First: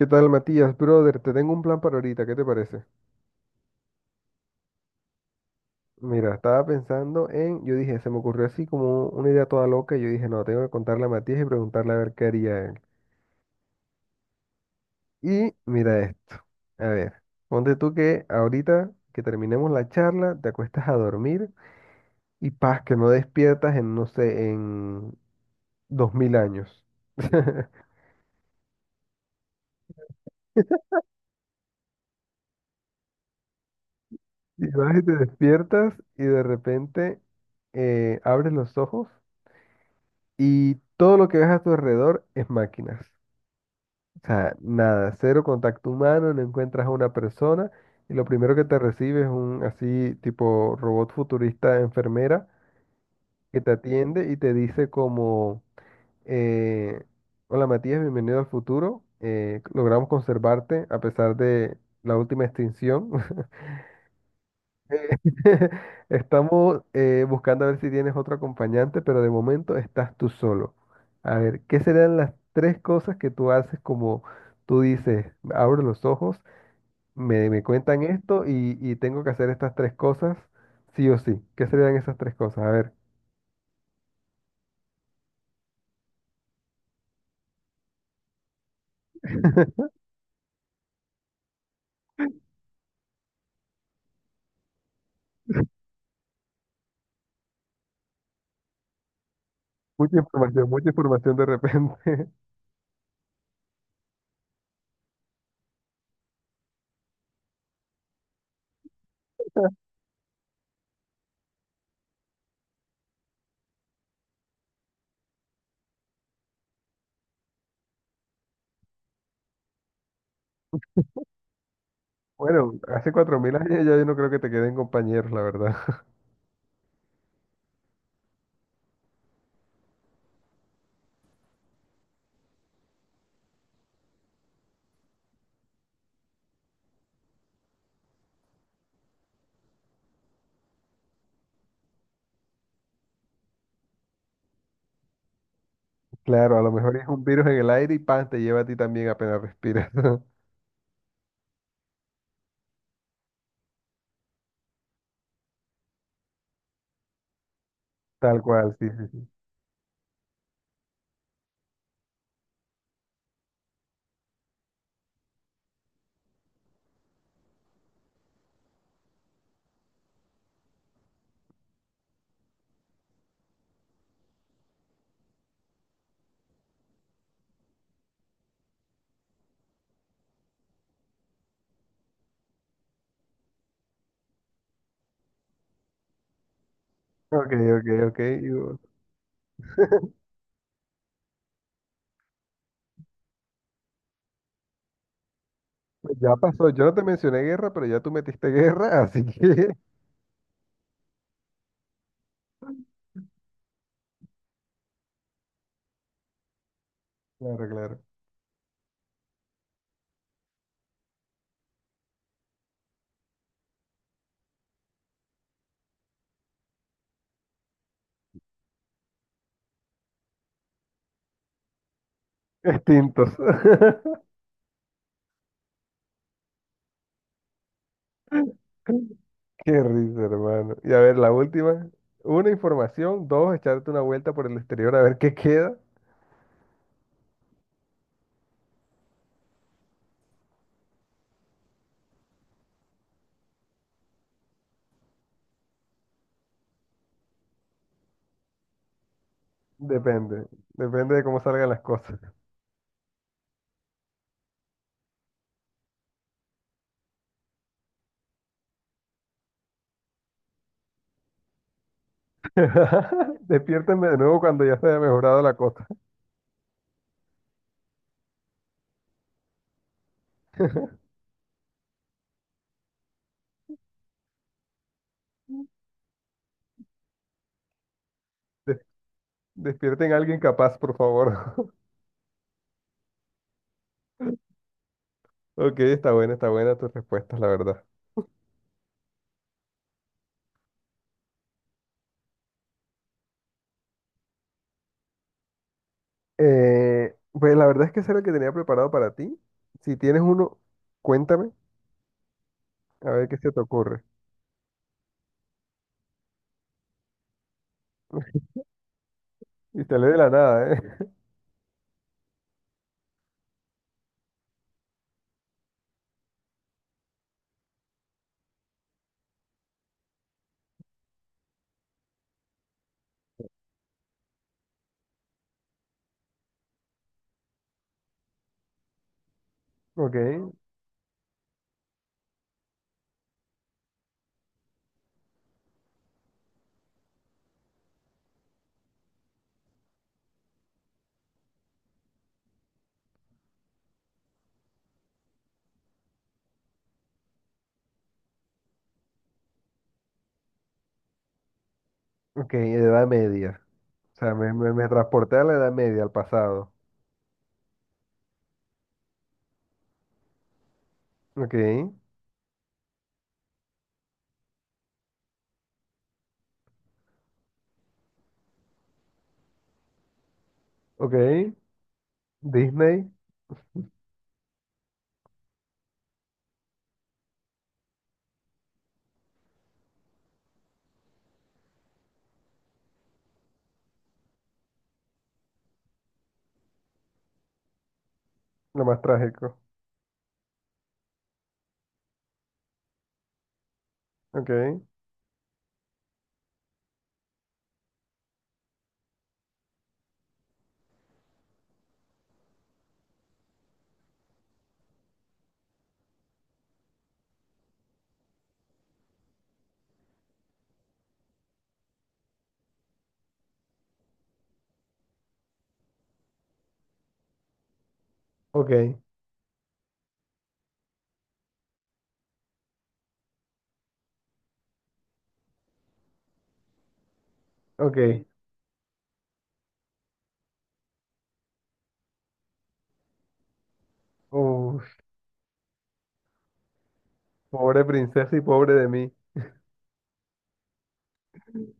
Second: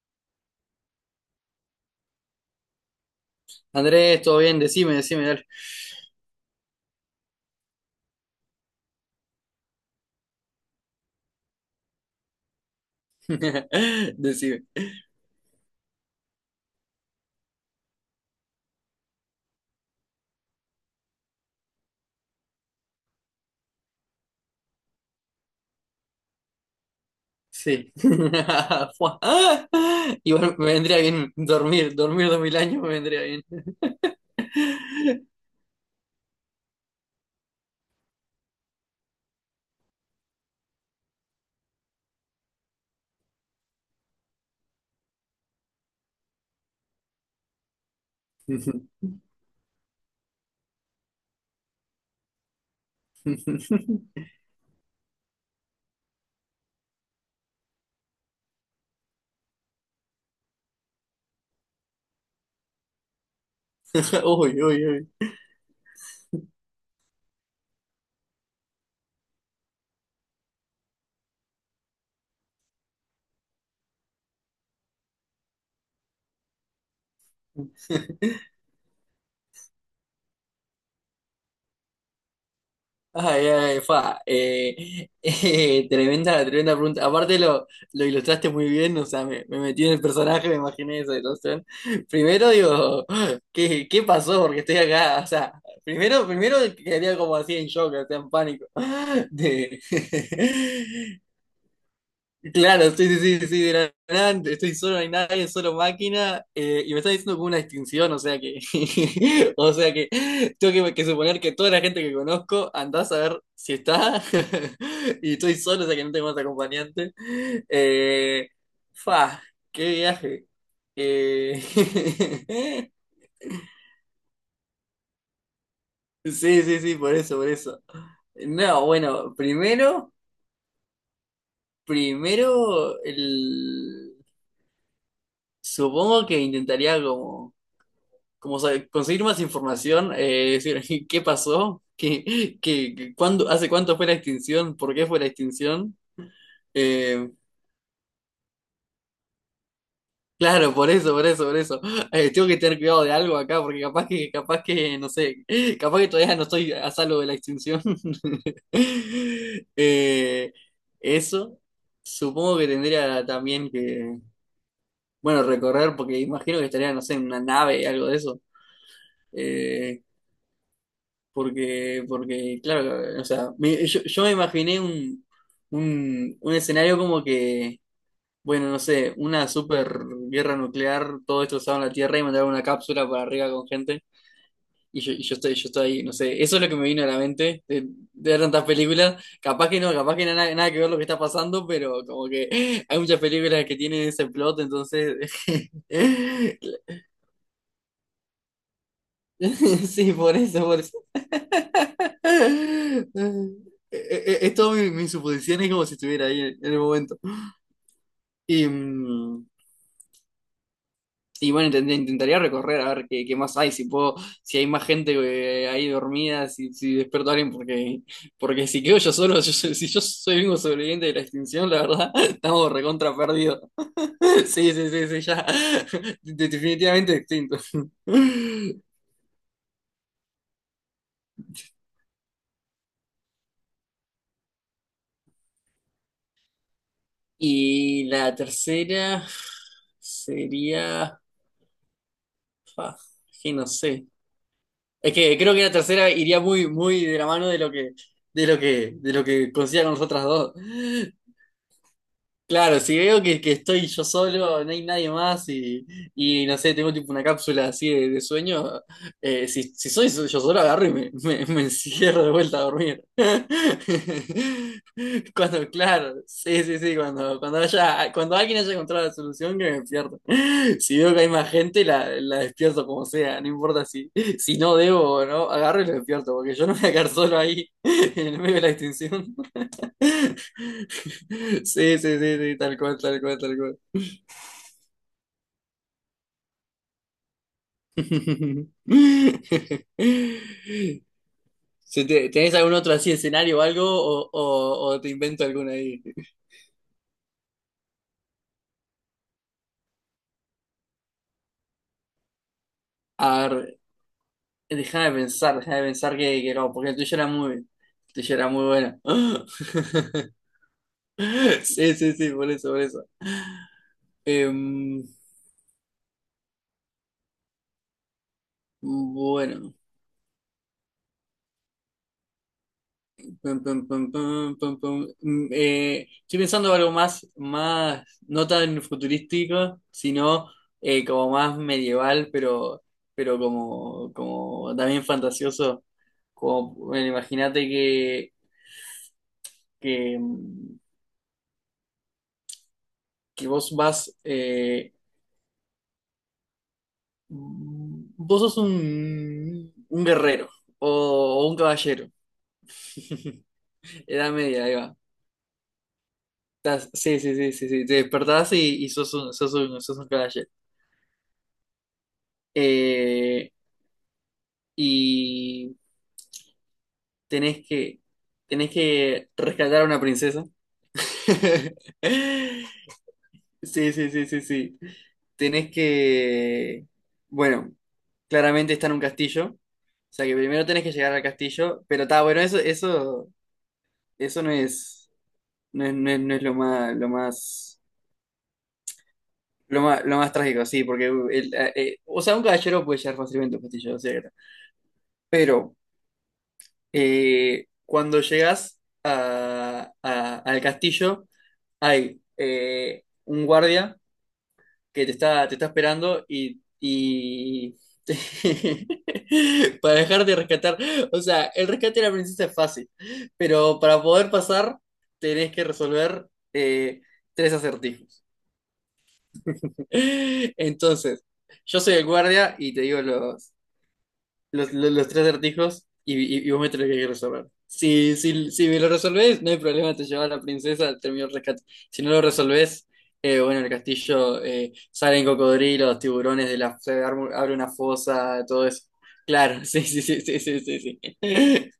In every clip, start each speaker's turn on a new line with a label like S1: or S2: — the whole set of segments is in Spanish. S1: ¿Qué tal, Matías? Brother, te tengo un plan para ahorita, ¿qué te parece?
S2: Andrés, todo bien, decime, decime, dale.
S1: Mira, estaba pensando yo dije, se me ocurrió así como una idea toda loca, y yo dije, no, tengo que contarle a Matías y preguntarle a ver qué haría él.
S2: Decime.
S1: Y mira esto, a ver, ponte tú que ahorita que terminemos la charla, te acuestas a dormir y paz, que no despiertas en, no sé, en 2.000 años.
S2: Sí. Fua. Ah, igual me vendría bien dormir, dormir 2000 años me vendría bien.
S1: Y vas y te despiertas y de repente abres los ojos y todo lo que ves a tu alrededor es máquinas. O sea, nada, cero contacto humano, no encuentras a una persona y lo primero que te recibe es un así tipo robot futurista enfermera que te atiende y te dice como, eh, hola Matías, bienvenido al futuro, logramos conservarte a pesar de la última extinción.
S2: Uy, uy,
S1: Eh,
S2: uy.
S1: Estamos buscando a ver si tienes otro acompañante, pero de momento estás tú solo. A ver, ¿qué serán las tres cosas que tú haces como tú dices, abro los ojos? Me cuentan esto y tengo que hacer estas tres cosas, sí o sí. ¿Qué serían esas tres cosas? A ver,
S2: Ay, ay, fa. Tremenda, tremenda pregunta. Aparte lo ilustraste muy bien, o sea, me metí en el personaje, me imaginé esa situación. Primero digo, ¿qué pasó? Porque estoy acá, o sea, primero quedaría como así en shock, o sea, en pánico. De-
S1: mucha información de repente.
S2: Claro, sí, sí, sí, sí, de la nada, estoy solo, no hay nadie, solo máquina, y me está diciendo como una distinción, o sea que, o sea que tengo que suponer que toda la gente que conozco andás a ver si está, y estoy solo, o sea que no tengo más acompañante. Eh, Fa, qué viaje. Eh,
S1: Bueno, hace 4.000 años ya yo no creo que te queden compañeros, la verdad.
S2: sí, sí, sí, por eso, por eso. No, bueno, primero, supongo que intentaría como sabe, conseguir más información, decir qué pasó, qué, cuándo, hace cuánto fue la extinción, por qué fue la extinción.
S1: Claro, a lo mejor es un
S2: Eh,
S1: virus en el aire y pan, te lleva a ti también apenas respiras.
S2: claro, por eso, por eso, por eso. Tengo que tener cuidado de algo acá, porque capaz que, no sé, capaz que todavía no estoy a salvo de la extinción.
S1: Tal cual, sí, sí, sí.
S2: Eh, Eso, supongo que tendría también que, bueno, recorrer, porque imagino que estaría, no sé, en una nave, algo de eso. Eh, porque, claro, o sea, yo me imaginé un escenario como que, bueno, no sé, una super guerra nuclear, todo destrozado en la Tierra y mandar una cápsula para arriba con gente. Y yo estoy ahí, no sé, eso es lo que me vino a la
S1: Ok,
S2: mente de,
S1: ok, ok.
S2: de ver tantas películas. Capaz que no, nada, nada que ver lo que está pasando, pero como que hay muchas películas que tienen ese plot, entonces.
S1: Pues ya pasó, yo no te mencioné guerra, pero ya tú metiste guerra, así que.
S2: Sí, por eso, por eso. Eh, Es todo mis suposiciones como si estuviera ahí en el momento.
S1: Claro, claro.
S2: Y, mm, y bueno, intentaría recorrer a ver qué más hay, si puedo, si hay más gente ahí dormida, si despierto a alguien, porque si quedo yo solo, si yo soy el único sobreviviente de la extinción, la verdad, estamos recontra
S1: Extintos.
S2: perdidos. Sí, sí, sí, sí, ya. Definitivamente extinto.
S1: Qué risa, hermano. Y a ver, la última. Una, información. Dos, echarte una vuelta por el exterior a ver qué queda.
S2: Y la tercera sería, ah, que no sé. Es que creo que la tercera iría muy, muy de la mano de lo que consiga con las otras
S1: Depende.
S2: dos.
S1: Depende de cómo salgan las cosas.
S2: Claro, si veo que estoy yo solo, no hay nadie más y no sé, tengo tipo una cápsula así de sueño, si, si soy so-, yo solo agarro y me encierro de vuelta a dormir.
S1: Despiértenme de nuevo cuando ya se haya mejorado la cosa.
S2: Claro, sí, sí, sí, cuando alguien haya encontrado la solución, que me despierto. Si veo que hay más gente, la despierto como sea, no importa si no debo o no, agarro y lo despierto, porque yo no me voy a quedar solo ahí en el medio de la
S1: Des-
S2: extinción.
S1: Despierten a alguien capaz, por favor.
S2: Sí, sí, sí, sí, tal cual, tal cual, tal cual.
S1: Ok, está buena tus respuestas, la verdad.
S2: Si te- ¿Tenés algún otro así escenario o algo? O te invento alguna ahí.
S1: Pues la verdad es que ese era el que tenía preparado para ti. Si tienes uno, cuéntame, a ver qué
S2: A
S1: se te
S2: ver,
S1: ocurre.
S2: deja de pensar que no, porque el tuyo era muy bueno.
S1: Y te lee de la nada, ¿eh?
S2: Sí, sí, sí, por eso, por eso. Em, bueno. Pum, pum, pum, pum, pum, pum. Estoy pensando en algo más, más, no tan futurístico,
S1: Ok,
S2: sino como más medieval, pero como también fantasioso. Como, bueno, imagínate que, que, mm, que vos sos un guerrero o, o un caballero.
S1: ok, Edad Media. O
S2: Edad
S1: sea, me,
S2: Media,
S1: me,
S2: ahí
S1: me
S2: va.
S1: transporté a la Edad Media, al pasado.
S2: Sí, sí, sí, sí, sí. Te despertás y sos un caballero.
S1: Ok,
S2: Eh, y tenés que, tenés que rescatar a una princesa.
S1: ok. Disney,
S2: Sí, sí, sí, sí, sí. Tenés que, bueno, claramente está en un castillo. O sea que primero tenés que llegar al castillo, pero está bueno, eso no es, no es lo más,
S1: lo más trágico.
S2: lo más trágico, sí, porque o sea, un caballero puede llegar fácilmente a un castillo, o sea, está.
S1: Ok,
S2: Pero cuando llegas al castillo, hay un guardia que te está esperando para dejarte rescatar. O sea, el rescate de la princesa es fácil, pero para poder pasar tenés que resolver eh, tres acertijos.
S1: ok,
S2: Entonces, yo soy el guardia y te digo los tres acertijos y vos me tenés que resolver. Si,
S1: ok.
S2: si, si me lo resolvés, no hay problema, te llevas a la princesa, termino el rescate. Si no lo resolvés, bueno, el castillo
S1: Uf,
S2: salen cocodrilos, tiburones, de la, se arma- abre una
S1: pobre princesa y
S2: fosa, todo
S1: pobre
S2: eso.
S1: de mí.
S2: Claro, sí, sí, sí, sí, sí, sí. Sí.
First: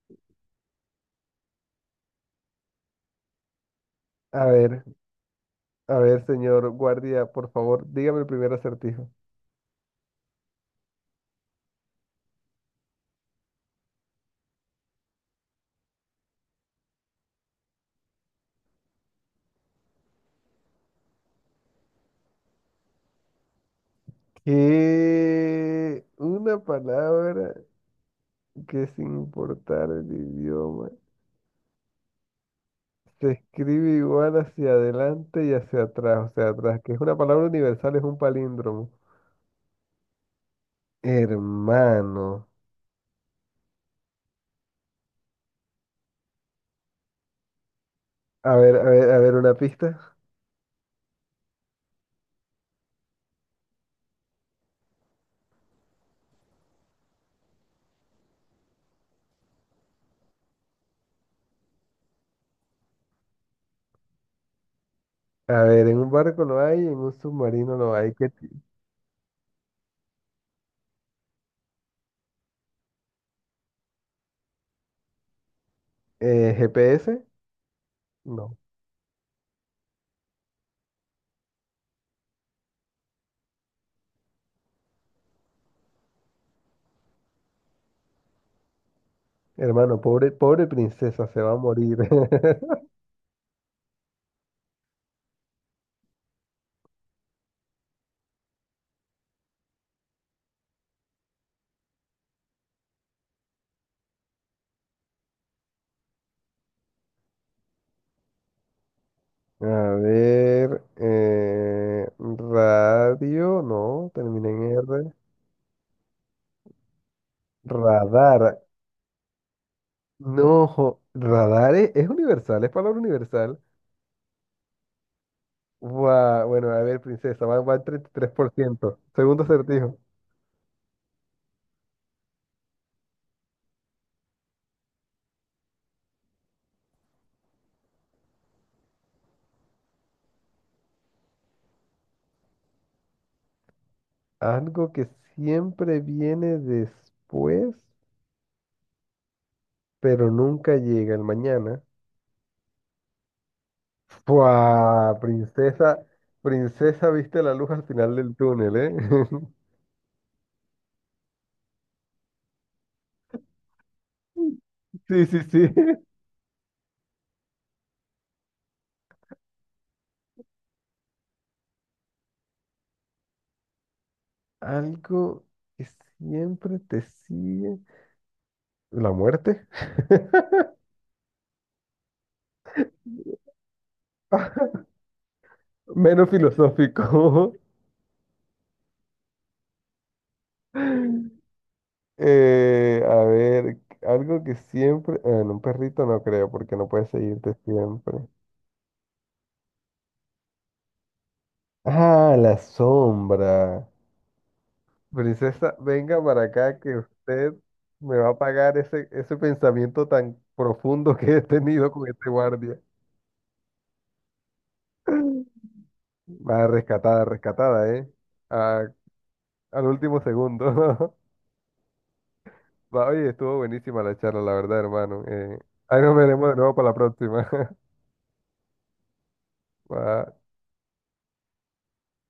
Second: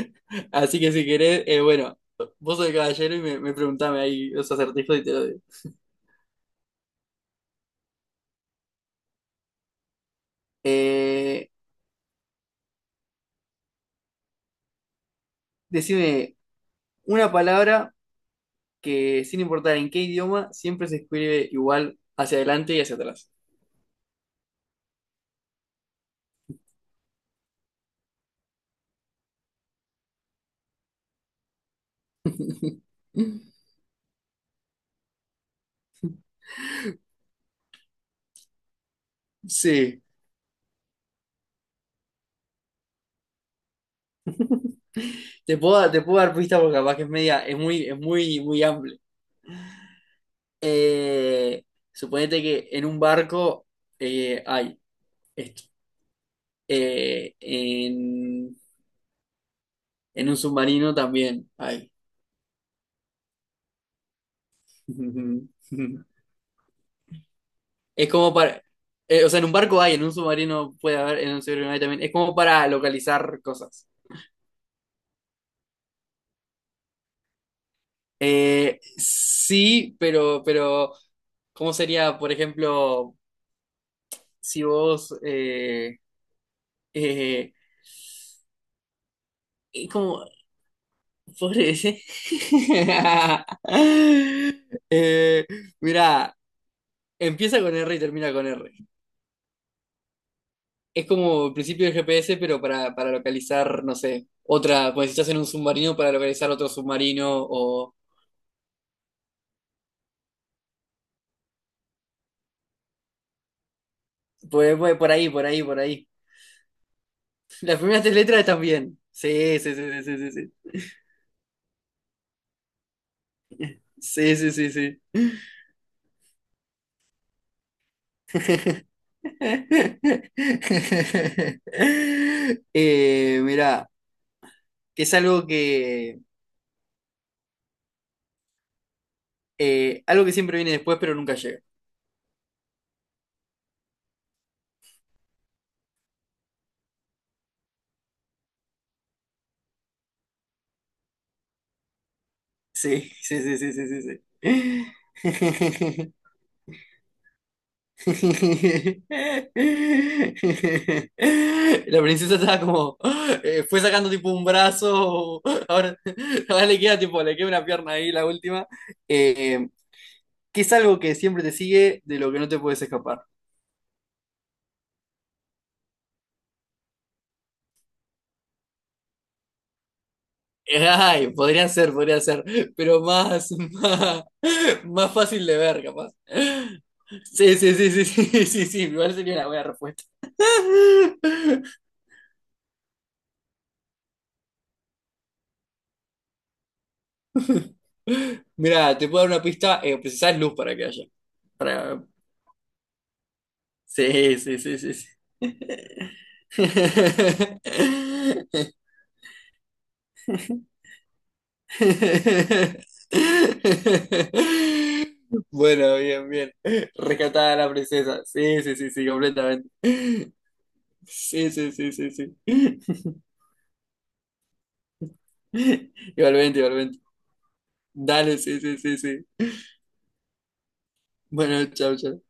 S2: Así que si querés, bueno, vos sos el caballero y me preguntame ahí
S1: A
S2: los
S1: ver,
S2: acertijos y te lo digo.
S1: a ver, señor guardia, por favor, dígame el primer acertijo.
S2: Eh, Decime una palabra que sin importar en qué idioma, siempre se escribe igual hacia adelante y hacia atrás.
S1: Que una palabra que sin importar el idioma se escribe igual hacia adelante y hacia atrás, o sea, atrás, que es una palabra universal, es un palíndromo.
S2: Sí,
S1: Hermano.
S2: te puedo dar pistas porque capaz que es muy,
S1: A
S2: muy
S1: ver, a
S2: amplio.
S1: ver, a ver una pista.
S2: Eh, Suponete que en un barco hay esto. Eh, en, en un submarino también hay.
S1: A ver, en un barco lo hay, en un submarino lo
S2: Es
S1: hay. ¿Qué
S2: como
S1: ti-
S2: para, o sea, en un barco hay, en un submarino puede haber, en un submarino no hay también. Es como para localizar cosas.
S1: eh, GPS? No.
S2: Sí, ¿cómo sería, por ejemplo, si vos, eh,
S1: Hermano,
S2: como,
S1: pobre, pobre princesa, se va a
S2: pobre
S1: morir.
S2: ese? Eh, Mira, empieza con R y termina con R. Es como el principio del GPS, pero para localizar, no sé, otra, cuando estás en un submarino, para localizar otro submarino, o
S1: A ver, radio, no, termina en
S2: por, por por
S1: R.
S2: ahí, por ahí, por ahí. Las primeras tres letras
S1: Radar,
S2: están bien. Sí, sí, sí, sí, sí,
S1: no,
S2: sí.
S1: radar es universal, es palabra universal.
S2: Sí, sí, sí, sí, sí.
S1: Guau, bueno, a ver, princesa, va al treinta y tres por ciento Segundo acertijo.
S2: Mirá, que es algo que siempre viene después, pero nunca llega.
S1: Algo que siempre viene después, pero nunca llega el mañana.
S2: Sí, sí, sí, sí, sí, sí, sí.
S1: ¡Fua! Princesa, princesa, viste la luz al final del túnel, ¿eh?
S2: La princesa estaba como, fue sacando tipo un
S1: Sí, sí,
S2: brazo,
S1: sí.
S2: ahora, ahora le queda tipo, le queda una pierna ahí, la última, eh, que es algo que siempre te sigue, de lo que no te puedes escapar.
S1: Algo que siempre te sigue. ¿La muerte?
S2: Ay, podría ser, pero más, más, más fácil de ver, capaz.
S1: Menos filosófico.
S2: Sí, sí, sí, sí, sí, sí, sí, igual sería una buena respuesta.
S1: A ver, algo que siempre. En un perrito no creo, porque no puede seguirte siempre.
S2: Mira, te puedo dar una pista, precisás luz para que haya. Para.
S1: Ah, la sombra.
S2: Sí, sí, sí, sí, sí.
S1: Princesa, venga para acá que usted me va a pagar ese pensamiento tan profundo que he tenido con este guardia.
S2: Bueno, bien, bien.
S1: Va rescatada,
S2: Rescatada la
S1: rescatada, ¿eh?
S2: princesa. Sí, sí,
S1: A-
S2: sí, sí, completamente.
S1: Al último segundo.
S2: Sí, sí, sí, sí, sí.
S1: Va, oye, estuvo buenísima la charla, la verdad, hermano. Ahí nos veremos de
S2: Igualmente,
S1: nuevo para la
S2: igualmente.
S1: próxima.
S2: Dale, sí, sí, sí, sí.
S1: Va.
S2: Bueno, chao, chao.